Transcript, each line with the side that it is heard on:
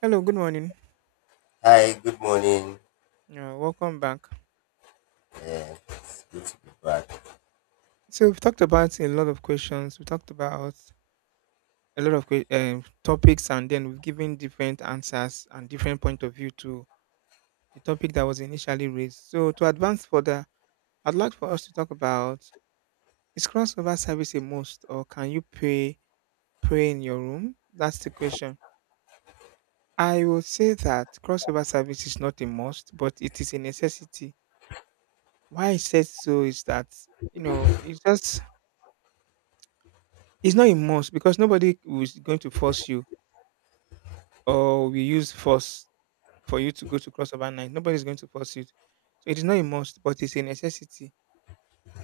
right: Hello, good morning.
left: Hi, good morning.
right: Welcome back.
left: Yeah, it's good to be back.
right: So we've talked about a lot of questions. We talked about a lot of topics, and then we've given different answers and different point of view to the topic that was initially raised. So to advance further, I'd like for us to talk about is crossover service a must, or can you pray in your room? That's the question. I will say that crossover service is not a must, but it is a necessity. Why I said so is that you know it's just it's not a must because nobody is going to force you or we use force for you to go to crossover night. Nobody's going to force you. So it is not a must, but it's a necessity.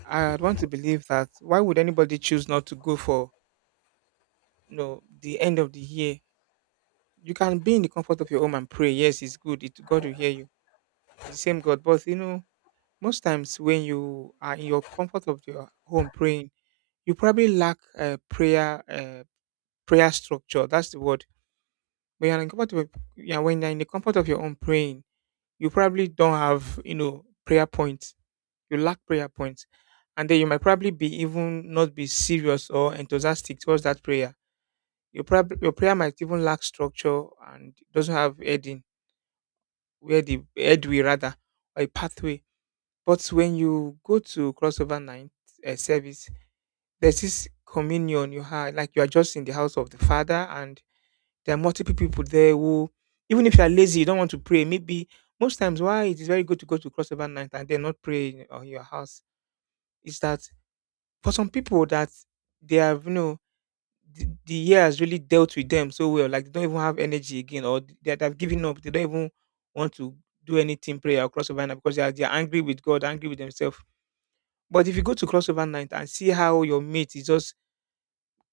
right: I'd want to believe that why would anybody choose not to go for you know the end of the year? You can be in the comfort of your home and pray. Yes, it's good. It God will hear you. It's the same God. But you know, most times when you are in your comfort of your home praying, you probably lack a prayer structure. That's the word. But you're in the comfort of yeah, when you're in the comfort of your own praying, you probably don't have, you know, prayer points. You lack prayer points. And then you might probably be even not be serious or enthusiastic towards that prayer. Your prayer might even lack structure and doesn't have heading, where the headway rather, or a pathway. But when you go to crossover night service, there's this communion you have, like you are just in the house of the Father. And there are multiple people there who, even if you are lazy, you don't want to pray. Maybe most times why it is very good to go to crossover night and then not pray in on your house is that for some people that they have, you know, the year has really dealt with them so well, like they don't even have energy again, or that have given up. They don't even want to do anything prayer or crossover night because they are angry with God, angry with themselves. But if you go to crossover night and see how your mate is just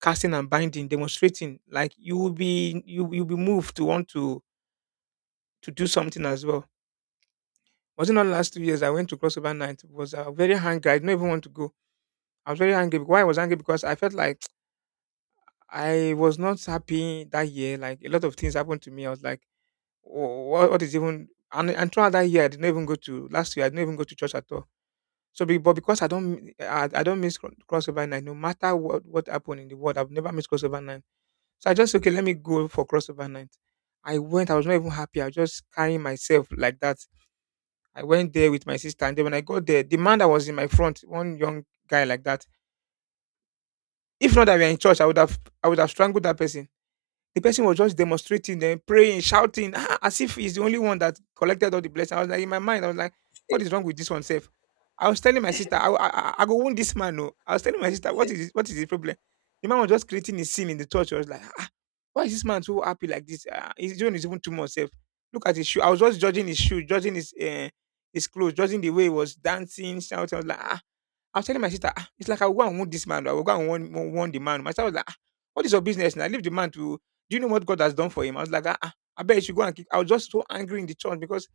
right: casting and binding, demonstrating, like you'll be moved to want to do something as well. Was it not last 2 years I went to crossover night? It Was very hungry. I didn't even want to go. I was very angry. Why I was angry because I felt like I was not happy that year. Like a lot of things happened to me. I was like, what is even?" And, throughout that year, I didn't even go to last year. I didn't even go to church at all. So, but because I don't, I don't miss crossover night. No matter what happened in the world, I've never missed crossover night. So I just okay, let me go for crossover night. I went. I was not even happy. I was just carrying myself like that. I went there with my sister, and then when I got there, the man that was in my front, one young guy like that, if not that we are in church, I would have strangled that person. The person was just demonstrating then, praying, shouting, ah, as if he's the only one that collected all the blessing. I was like, in my mind, I was like, what is wrong with this one, self? I was telling my sister, I go wound this man. No. I was telling my sister, what is what is the problem? The man was just creating a scene in the church. I was like, ah, why is this man so happy like this? Ah, his doing is even too much self. Look at his shoe. I was just judging his shoe, judging his clothes, judging the way he was dancing, shouting. I was like, ah, I was telling my sister, "Ah, it's like I will go and want this man. I will go and want warn the man." My sister was like, "Ah, what is your business now? Leave the man to. Do you know what God has done for him?" I was like, ah, ah, I bet you should go and. Keep. I was just so angry in the church because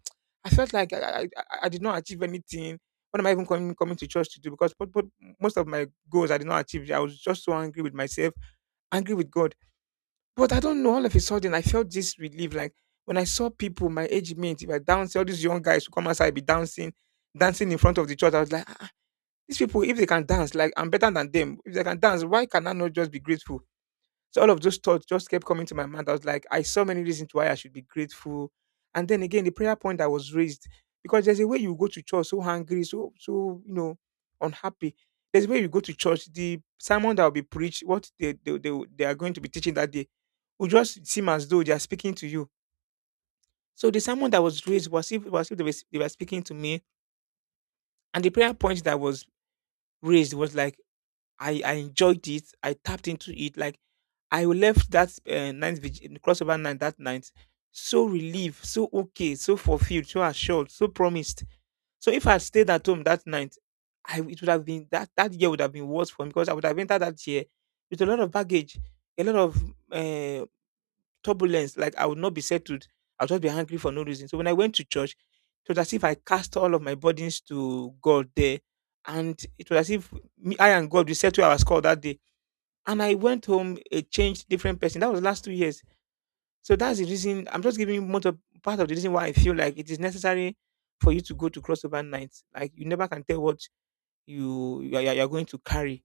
right: I felt like I did not achieve anything. What am I even coming to church to do? Because but most of my goals I did not achieve. I was just so angry with myself, angry with God. But I don't know. All of a sudden, I felt this relief. Like when I saw people my age mate, if I dance, all these young guys who come outside be dancing, dancing in front of the church. I was like, "Ah, these people, if they can dance, like I'm better than them. If they can dance, why can I not just be grateful?" So all of those thoughts just kept coming to my mind. I was like, I saw many reasons why I should be grateful. And then again, the prayer point that was raised, because there's a way you go to church so hungry, so so you know, unhappy. There's a way you go to church. The sermon that will be preached, what they are going to be teaching that day, will just seem as though they are speaking to you. So the sermon that was raised was if they were, they were speaking to me, and the prayer point that was raised was like I enjoyed it. I tapped into it. Like I left that crossover night that night so relieved, so okay, so fulfilled, so assured, so promised. So if I stayed at home that night, I it would have been that that year would have been worse for me because I would have entered that year with a lot of baggage, a lot of uh, turbulence. Like I would not be settled. I'll just be angry for no reason. So when I went to church, it was as if I cast all of my burdens to God there, and it was as if me, I and God we settled our score that day and I went home a changed, different person. That was last 2 years. So that's the reason. I'm just giving you part of the reason why I feel like it is necessary for you to go to crossover nights. Like you never can tell what you are going to carry.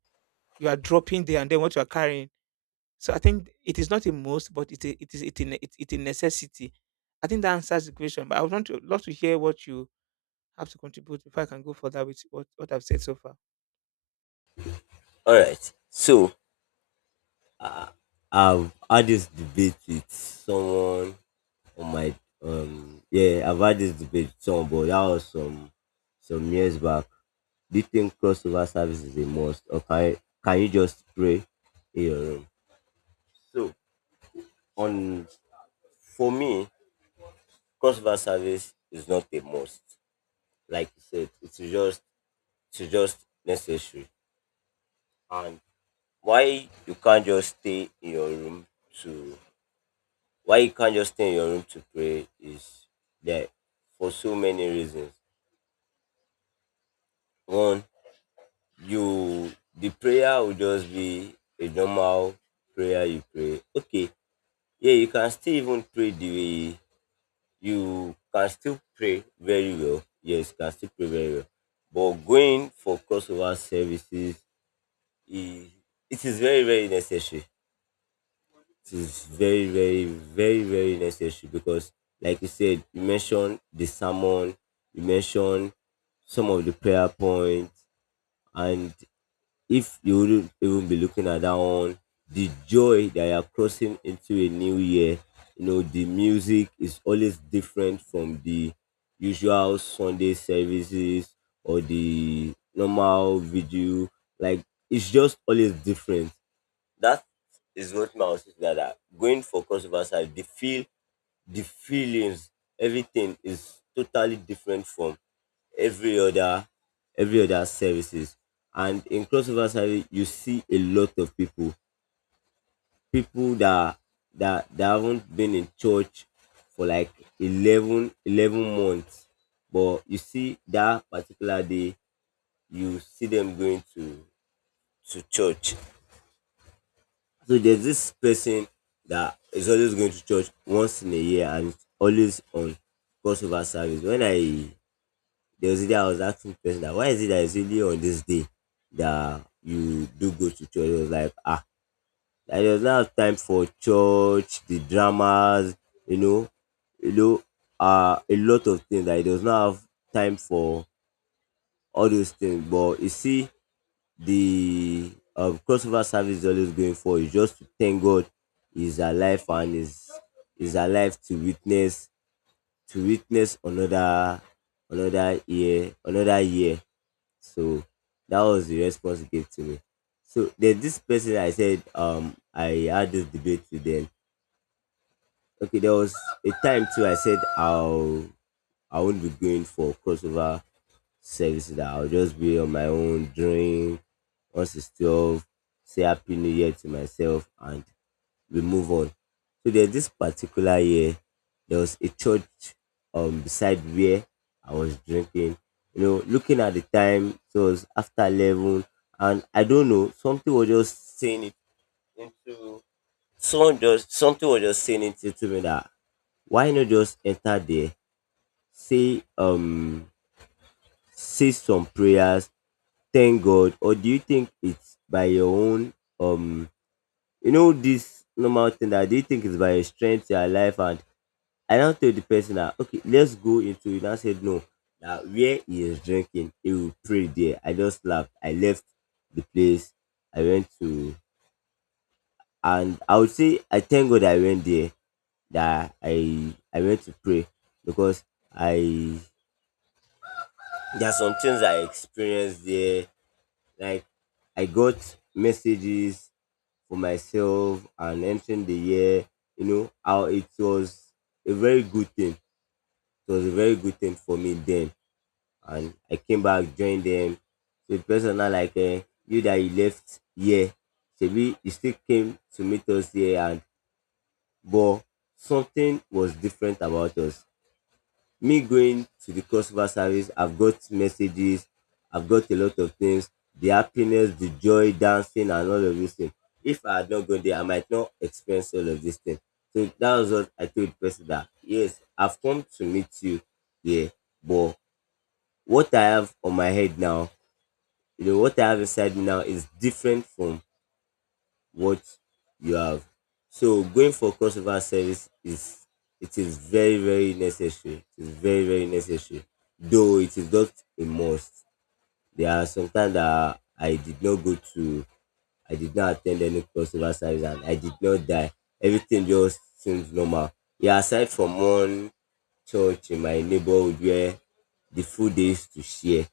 right: You are dropping there and then what you are carrying. So I think it is not a must, but it is a necessity. I think that answers the question. But I would want to love to hear what you have to contribute before I can go further with what I've said so far.
left: All right. So I've had this debate with someone on my yeah, I've had this debate with someone, but that was some years back. Do you think crossover service is a must, or can you just pray in your room? So on for me, crossover service is not a must. Like you said, it's just necessary. And why you can't just stay in your room to why you can't just stay in your room to pray is that for so many reasons. One, you the prayer will just be a normal prayer you pray. Okay, yeah, you can still even pray the way you can still pray very well. Yes, you can still pray very well. But going for crossover services is it is very, very necessary. It is very, very, very, very necessary because, like you said, you mentioned the sermon, you mentioned some of the prayer points. And if you wouldn't even be looking at that one, the joy that you are crossing into a new year, you know, the music is always different from the usual Sunday services or the normal video. Like, it's just always different. That is what my was that are going for crossover side, the feelings, everything is totally different from every other every other services. And in crossover service, you see a lot of people that haven't been in church for like eleven months. But you see that particular day, you see them going to church. So there's this person that is always going to church once in a year, and it's always on crossover service. When I there was a day I was asking the person that why is it that it's only on this day that you do go to church? He was like, ah, that there's not time for church, the dramas, you know, you know, a lot of things that he does not have time for all those things. But you see, the crossover service is always going for is just to thank God is alive, and is alive to witness another year. So that was the response he gave to me. So there's this person I said I had this debate with them. Okay, there was a time too I said I won't be going for crossover sex, that I'll just be on my own drink. Once it's 12, say Happy New Year to myself, and we move on. So there's this particular year, there was a church beside where I was drinking. You know, looking at the time, so it was after 11, and I don't know, something was just saying it into someone just something was just saying it to me that why not just enter there, say say some prayers, thank God. Or do you think it's by your own um you know, this normal thing, that do you think it's by your strength, your life? And I now tell the person that okay, let's go into it. And I said no. That where he is drinking, he will pray there. I just laughed. I left the place. I went to, and I would say I thank God I went there, that I went to pray because I there are some things I experienced there. Like, I got messages for myself, and entering the year, you know, how it was a very good thing. It was a very good thing for me then. And I came back, joined them. So the person now like, eh, you that you left here, Shebi, you still came to meet us here. And but something was different about us. Me going to the customer service, I've got messages, I've got a lot of things, the happiness, the joy, dancing, and all of these things. If I had not gone there, I might not experience all of these things. So that was what I told the person that yes, I've come to meet you here, but what I have on my head now, you know, what I have inside me now is different from what you have. So going for crossover service is it is very, very necessary. It is very, very necessary. Though it is not a must. There are sometimes that I did not go to, I did not attend any crossover service, and I did not die. Everything just seems normal. Yeah, aside from one church in my neighborhood where the food they used to share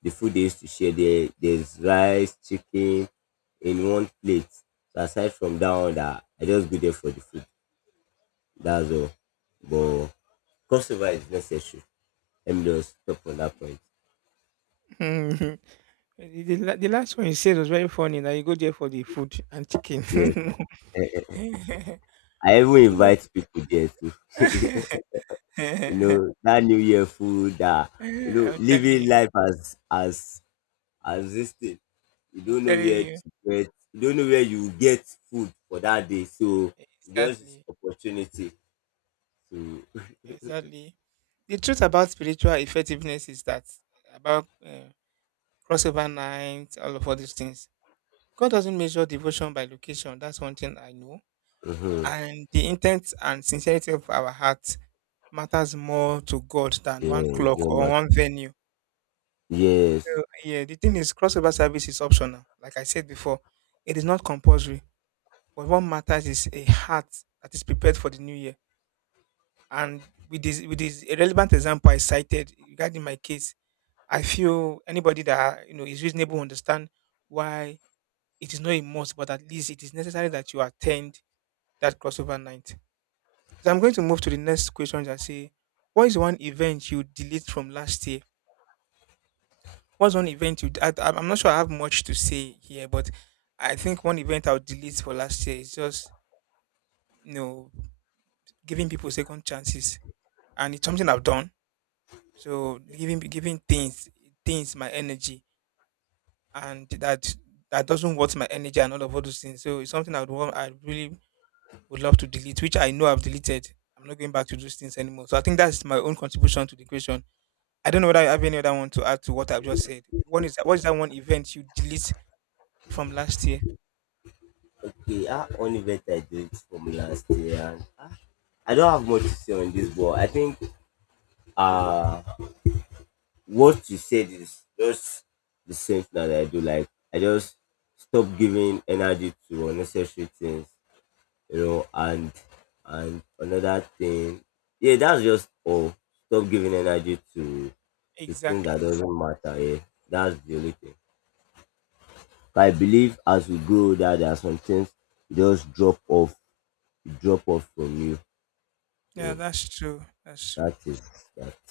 left: the food they used to share there. There's rice, chicken in one plate. So aside from that one, that I just go there for the food. That's all. But crossover is necessary. Let me just stop on that point.
right: Eh, the last one you said was very funny. Now you go there for the food and chicken.
left: Yes. Eh, eh. I even
right: Okay.
left: invite people there too.
right: I'm
left: That New Year food, that
right: telling you.
left: living life as this thing. You
right: I'm
left: don't know
right: telling
left: where
right: you.
left: to get you don't know where you will get food for that day. So just
right: Exactly.
left: opportunity to.
right: Exactly. The truth about spiritual effectiveness is that about crossover night, all of all these things. God doesn't measure devotion by location. That's one thing I know.
left: Mm-hmm.
right: And the intent and sincerity of our heart matters more to God than one
left: Yeah,
right: clock
left: your
right: or one
left: matter.
right: venue.
left: Yes.
right: So, yeah, the thing is, crossover service is optional. Like I said before, it is not compulsory. But what matters is a heart that is prepared for the new year. And with this a relevant example I cited regarding my case, I feel anybody that you know is reasonable understand why it is not a must, but at least it is necessary that you attend that crossover night. So I'm going to move to the next question and say, what is one event you delete from last year? What's one event you? I'm not sure I have much to say here, but I think one event I'll delete for last year is just you know giving people second chances, and it's something I've done. So giving things my energy, and that doesn't worth my energy and all of all those things. So it's something I would want, I really would love to delete, which I know I've deleted. I'm not going back to those things anymore. So I think that's my own contribution to the question. I don't know whether I have any other one to add to what I've just said. One is, what is that one event you delete from last year?
left: Okay, I only bet I did from last year. And I don't have much to say on this, but I think uh what you said is just the same thing that I do. Like, I just stop giving energy to unnecessary things, you know, and another thing. Yeah, that's just all. Stop giving energy to things that
right: Exactly.
left: doesn't matter. Yeah, that's the only thing. But I believe as we grow older, there are some things you just drop off, you drop off from you.
right: Yeah,
left: So
right: that's true. That's true.
left: that is that.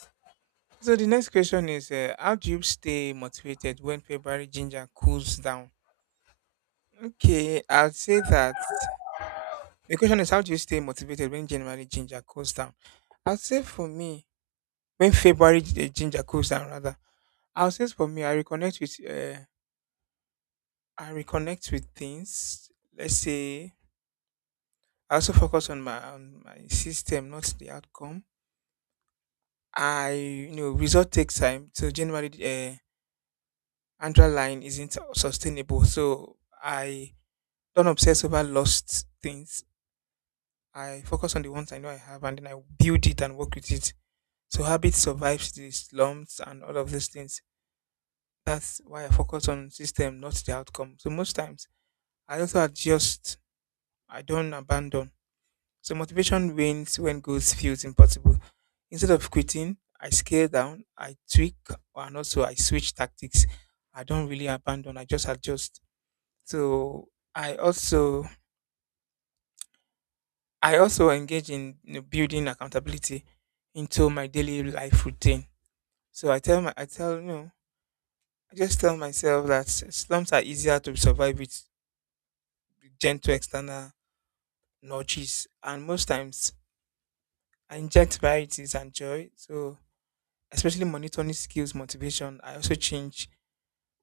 right: So the next question is, how do you stay motivated when February ginger cools down? Okay, I'd say that the question is, how do you stay motivated when January ginger cools down? I'd say for me, when ginger cools down, rather, I'll say for me, I reconnect with things. Let's say I also focus on my system, not the outcome. I, you know, result takes time. So January, uh, Andra line isn't sustainable. So I don't obsess over lost things. I focus on the ones I know I have and then I build it and work with it. So habit survives the slumps and all of those things. That's why I focus on system, not the outcome. So most times I also adjust. I don't abandon. So motivation wanes when goals feels impossible. Instead of quitting, I scale down, I tweak, and also I switch tactics. I don't really abandon. I just adjust. So I also I also engage in, you know, building accountability into my daily life routine. So I tell, you know, I just tell myself that slumps are easier to survive with gentle external nudges, and most times I inject varieties and joy. So especially monitoring skills, motivation. I also change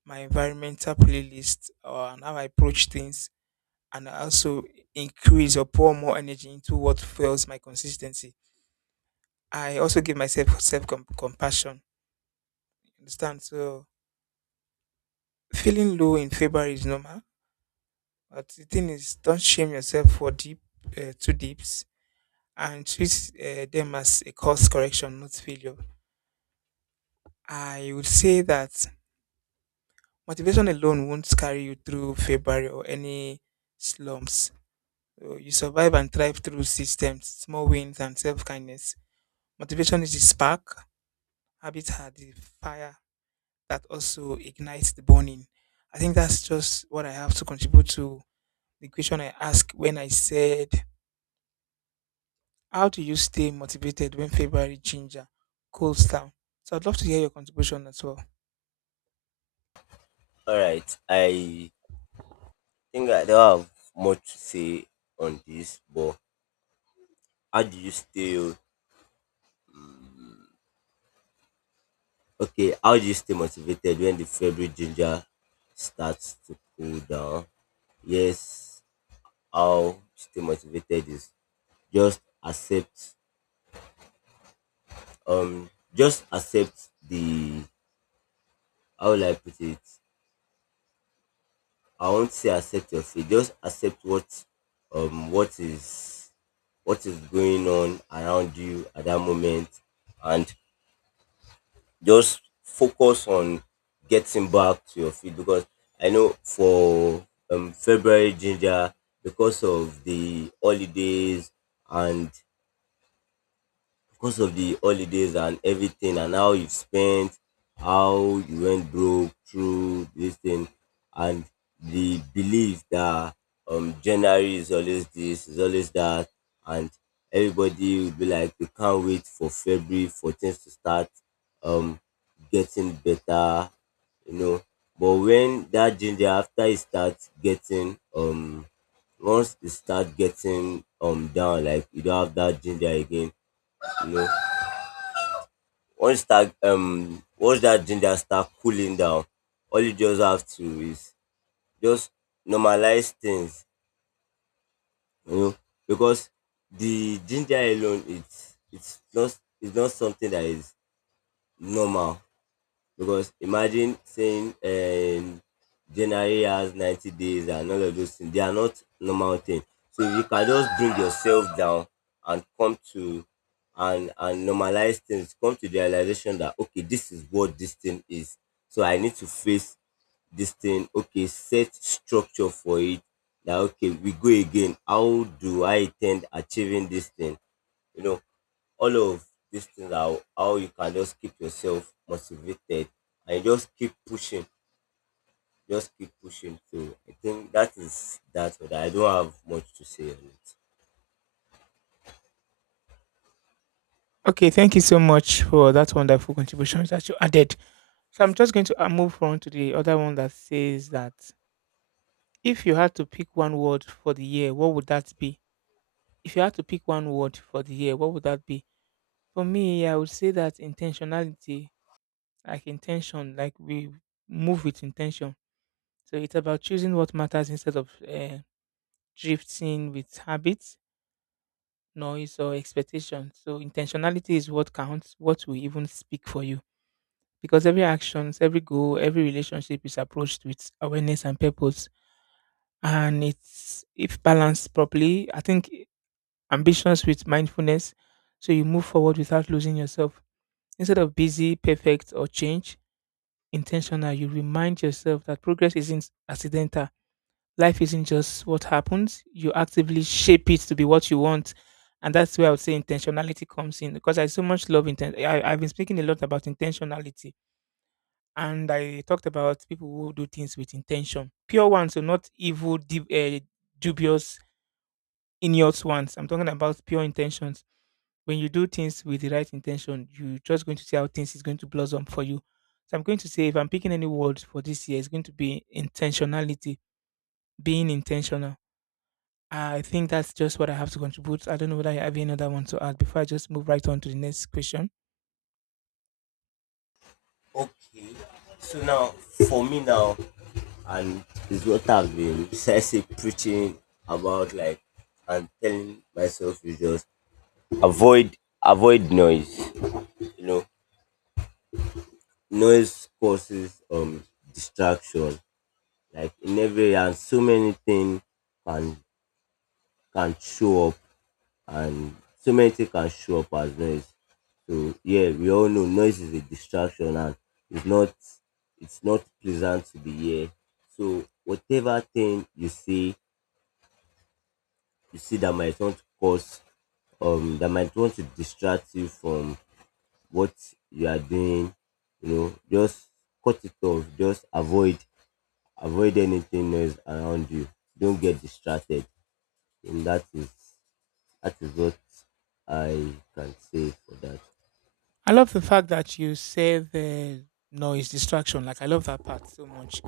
right: my environmental playlist or and how I approach things, and I also increase or pour more energy into what fuels my consistency. I also give myself self compassion. Understand? So feeling low in February is normal, but the thing is, don't shame yourself for deep too deeps and treat them as a course correction, not failure. I would say that motivation alone won't carry you through February or any slumps. So you survive and thrive through systems, small wins, and self kindness. Motivation is the spark, habits are the fire, that also ignites the burning. I think that's just what I have to contribute to the question I asked when I said, how do you stay motivated when February ginger cools down? So I'd love to hear your contribution as well.
left: All right. I think I don't have much to say on this, but how do you stay? Okay, how do you stay motivated when the February ginger starts to cool down? Yes, how stay motivated is just accept. Just accept the. How will I put it? I won't say accept your fate. Just accept um what is what is going on around you at that moment, and just focus on getting back to your feet, because I know for February ginger, because of the holidays and and everything, and how you spent, how you went broke through this thing, and the belief that January is always this, is always that, and everybody will be like, we can't wait for February for things to start um getting better, you know. But when that ginger after it starts getting once it starts getting down, like you don't have that ginger again, you know, once that ginger start cooling down, all you just have to is just normalize things, you know, because the ginger alone it's not something that is normal. Because imagine saying January has 90 days, and all of those things, they are not normal things. So if you can just bring yourself down and come to and normalize things, come to the realization that okay, this is what this thing is. So I need to face this thing, okay, set structure for it, that okay, we go again, how do I intend achieving this thing, you know? All of these things are how you can just keep yourself motivated, and you just keep pushing, just keep pushing. So I think that is that. But I don't have much to say on it.
right: Okay, thank you so much for that wonderful contribution that you added. So I'm just going to, move on to the other one that says that if you had to pick one word for the year, what would that be? If you had to pick one word for the year, what would that be? For me, I would say that intentionality, like we move with intention, so it's about choosing what matters instead of, drifting with habits, noise, or expectations. So intentionality is what counts, what will even speak for you, because every actions, every goal, every relationship is approached with awareness and purpose. And it's, if balanced properly, I think, ambitions with mindfulness, so you move forward without losing yourself. Instead of busy, perfect, or change, intentional. You remind yourself that progress isn't accidental. Life isn't just what happens. You actively shape it to be what you want. And that's where I would say intentionality comes in, because I so much love I've been speaking a lot about intentionality, and I talked about people who do things with intention. Pure ones, so not evil, dubious, inept ones. I'm talking about pure intentions. When you do things with the right intention, you're just going to see how things is going to blossom for you. So I'm going to say if I'm picking any word for this year, it's going to be intentionality, being intentional. I think that's just what I have to contribute. I don't know whether I have any other one to add before I just move right on to the next question.
left: Okay, so now for me now, and it's what I've been precisely preaching about, like, and telling myself is just avoid avoid noise. You know, noise causes distraction. Like, in every, and so many things can can show up, and so many things can show up as noise. So yeah, we all know noise is a distraction, and it's not it's not pleasant to the ear. So whatever thing you see that might want to cause that might want to distract you from what you are doing, you know, just cut it off, just avoid anything noise around you. Don't get distracted. And that is what I can say for that.
right: I love the fact that you said the noise distraction. Like I love that part so much.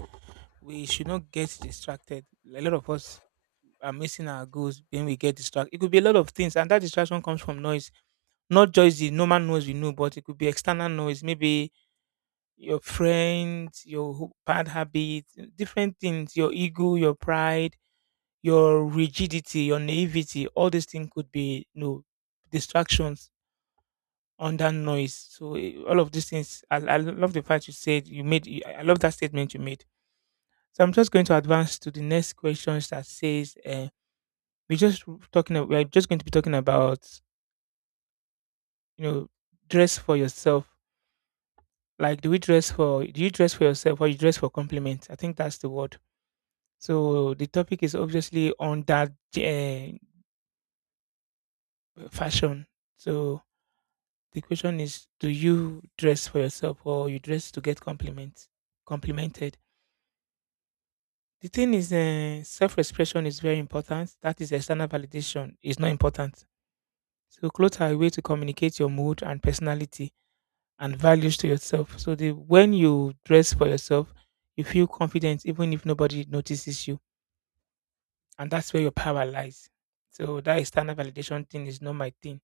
right: We should not get distracted. A lot of us are missing our goals when we get distracted. It could be a lot of things, and that distraction comes from noise, not just the normal noise we know, but it could be external noise, maybe your friends, your bad habits, different things, your ego, your pride, your rigidity, your naivety. All these things could be no distractions under noise. So all of these things. I love the fact you said you made. I love that statement you made. So I'm just going to advance to the next questions that says, we're just We're just going to be talking about, you know, dress for yourself. Like, do we dress for? Do you dress for yourself, or you dress for compliments? I think that's the word. So the topic is obviously on that, uh, fashion. So the question is, do you dress for yourself, or you dress to get compliments, complimented? The thing is, self-expression is very important. That is, external validation is not important. So clothes are a way to communicate your mood and personality and values to yourself. So the when you dress for yourself, you feel confident even if nobody notices you. And that's where your power lies. So that external validation thing is not my thing.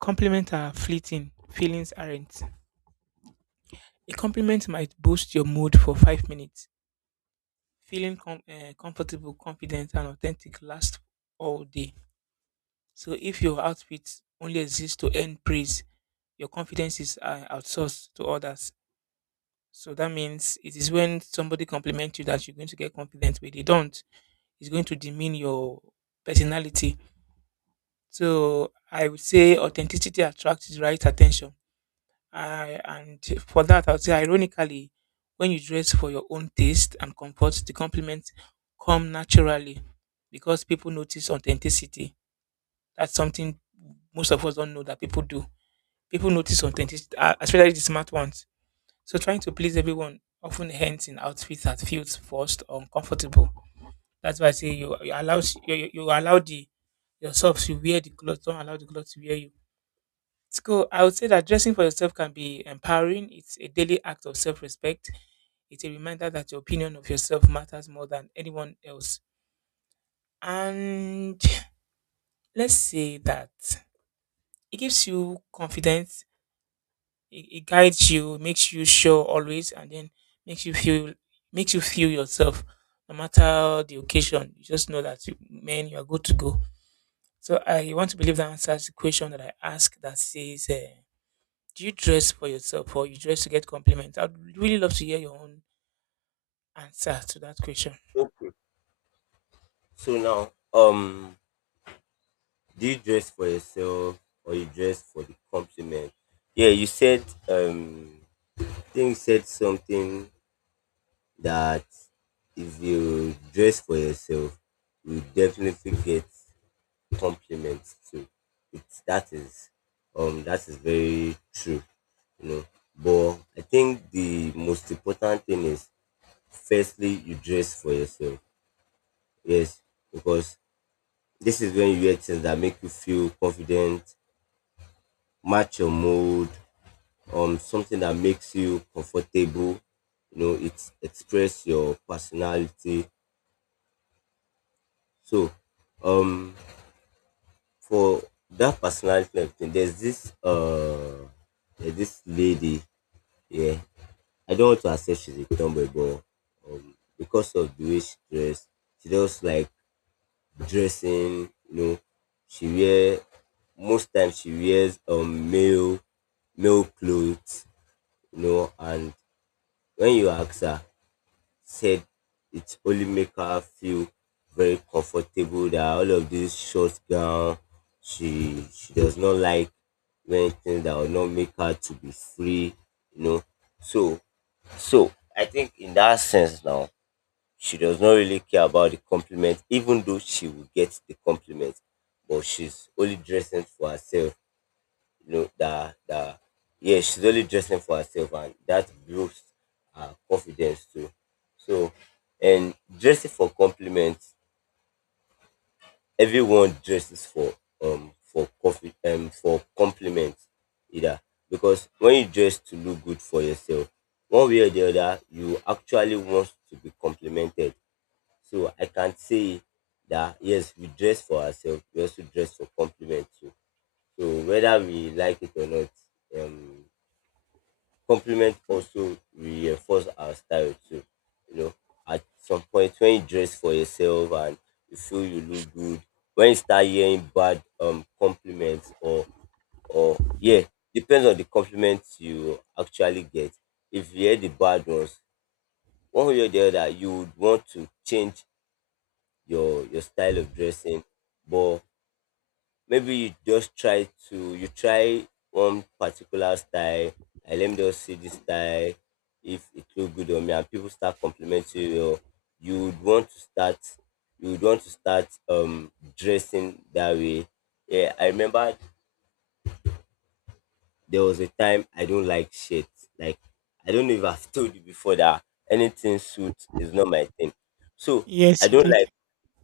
right: Compliments are fleeting, feelings aren't. A compliment might boost your mood for 5 minutes. Feeling comfortable, confident, and authentic lasts all day. So if your outfit only exists to earn praise, your confidence is, outsourced to others. So that means it is when somebody compliments you that you're going to get confident, but they don't. It's going to demean your personality. So I would say authenticity attracts the right attention. And for that, I would say ironically, when you dress for your own taste and comfort, the compliments come naturally because people notice authenticity. That's something most of us don't know that people do. People notice authenticity, especially the smart ones. So trying to please everyone often ends in outfits that feels forced or uncomfortable. That's why I say you allow the yourself to wear the clothes. Don't allow the clothes to wear you. It's cool. I would say that dressing for yourself can be empowering. It's a daily act of self-respect. It's a reminder that your opinion of yourself matters more than anyone else. And let's say that it gives you confidence. It guides you, makes you sure always, and then makes you feel makes you feel yourself. No matter the occasion, you just know that you, man, you are good to go. So I want to believe that answers the question that I asked that says, do you dress for yourself or you dress to get compliments? I'd really love to hear your own answer to that question.
left: Okay. So now, um, do you dress for yourself or you dress for the compliment? Yeah, you said I think you said something that if you dress for yourself, you definitely get compliments too. It's that is very true, you know. But I think the most important thing is firstly you dress for yourself. Yes, because this is when you wear things that make you feel confident, match your mood, something that makes you comfortable. You know, it express your personality. So, um, for that personality, and everything, there's this lady. Yeah, I don't want to accept she's a tomboy, but because of the way she dressed, she just like dressing, you know, she wear most times she wears male clothes, you know. And when you ask her, said it only make her feel very comfortable that all of this short gown, she does not like wearing things that will not make her to be free, you know. So so I think in that sense now, she does not really care about the compliment, even though she will get the compliment, but she's only dressing for herself. You know that that Yeah, she's only dressing for herself, and that builds her confidence too. So, and dressing for compliments, everyone dresses for coffee, for compliments either, because when you dress to look good for yourself, one way or the other, you actually want to be complimented. So I can say that yes, we dress for ourselves, we also dress for compliment too. So whether we like it or not, um, compliment also reinforce our style too. You know, at some point when you dress for yourself and you feel you look good, when you start hearing bad compliments or yeah, depends on the compliments you actually get. If you hear the bad ones, one way or the other, you would want to change your style of dressing. But maybe you try one particular style. I, let me just see this style, if it look good on me and people start complimenting you, or you would want to start, dressing that way. Yeah, I remember there was a time I don't like shirts. Like, I don't know if I've told you before that anything suit is not my thing. So
right: Yes,
left: I
right: you
left: don't like,
right: did.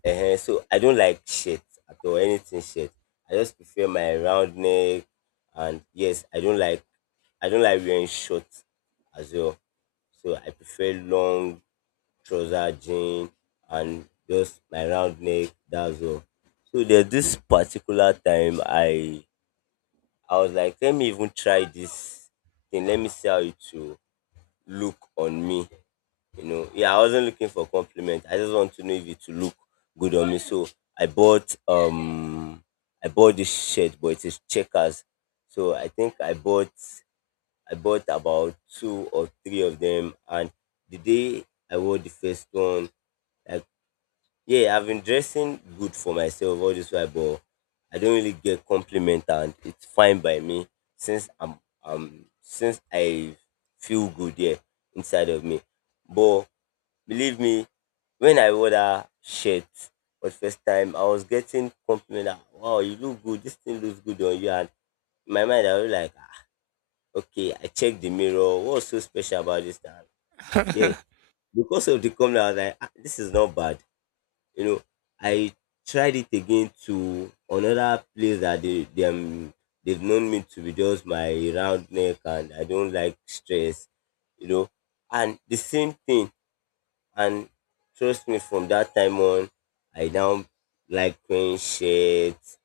left: so I don't like shirt at all, anything shirt. I just prefer my round neck, and yes, I don't like wearing shorts as well. So I prefer long trouser jean and just my round neck. That's all. So there's this particular time I was like, let me even try this thing. Let me see how it will look on me. You know, yeah, I wasn't looking for compliment, I just want to know if it will look good on me. So i bought um I bought this shirt, but it is checkers. So I think I bought about two or three of them. And the day I wore the first one, like, yeah, I've been dressing good for myself all this while, but I don't really get compliment, and it's fine by me, since I feel good, yeah, inside of me. But believe me, when I wore that shirt for the first time, I was getting compliment that, wow, you look good. This thing looks good on you. And in my mind, I was like, "Ah, okay, I checked the mirror. What's so special about this time?" Yeah, because of the comment, I was like, ah, this is not bad. You know, I tried it again to another place that they them they've known me to be just my round neck, and I don't like stress, you know. And the same thing, and trust me, from that time on, I now like wearing shirts,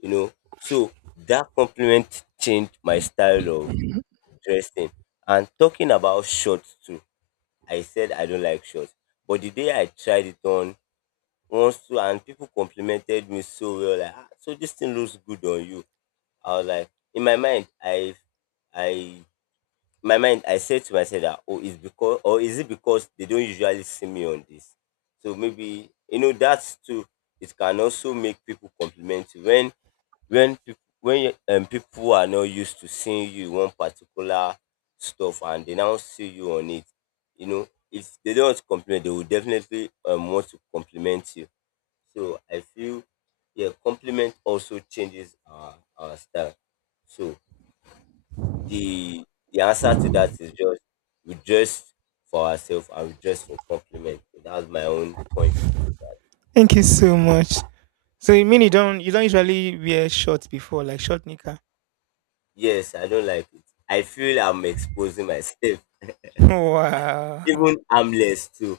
left: you know. So that compliment changed my style of dressing. And talking about shorts too, I said I don't like shorts. But the day I tried it on once too, and people complimented me so well, like, ah, so this thing looks good on you. I was like, in my mind, I my mind I said to myself that, oh, it's because, or is it because they don't usually see me on this? So maybe, you know, that's too, it can also make people compliment you when, people are not used to seeing you in one particular stuff, and they now see you on it, you know. If they don't compliment, they will definitely want to compliment you. So I feel, yeah, compliment also changes our style. So the the answer to that is just we dress for ourselves and we dress for compliment. That's my own point.
right: Thank you so much. So you mean you don't usually wear shorts before, like short knicker?
left: Yes, I don't like it. I feel I'm exposing myself, even
right: Wow.
left: armless too.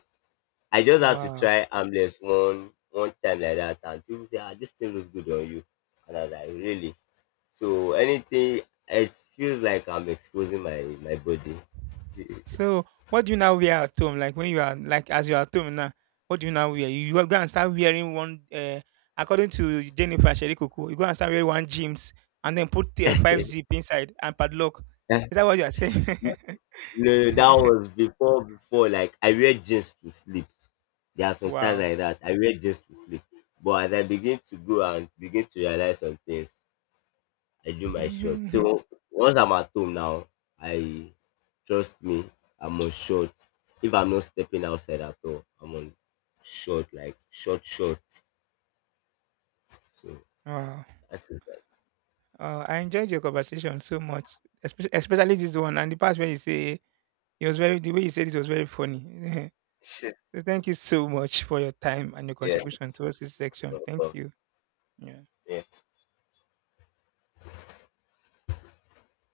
left: I just had to
right: Wow.
left: try armless one time like that, and people say, "Ah, this thing looks good on you," and I was like, "Really?" So anything, it feels like I'm exposing my body.
right: So what do you now wear at home? Like when you are like as you are at home now, what do you now wear? You go and start wearing one. According to Jennifer Sherikuku, you go and start wearing one jeans and then put, five zip inside and padlock. Is that what you are saying?
left: No, no, that was before before. Like, I wear jeans to sleep. There are some times
right: Wow.
left: like that. I wear jeans to sleep. But as I begin to go and begin to realize some things, I do my short. So once I'm at home now, I, trust me, I'm on short. If I'm not stepping outside at all, I'm on short, like short, short. So
right: Wow.
left: that's it. That.
right: I enjoyed your conversation so much, especially this one and the part where you say it was very, the way you said it was very funny. So thank you so much for your time and your
left: Yes.
right: contribution towards this section. Thank
left: Welcome.
right: you. Yeah.
left: Yeah.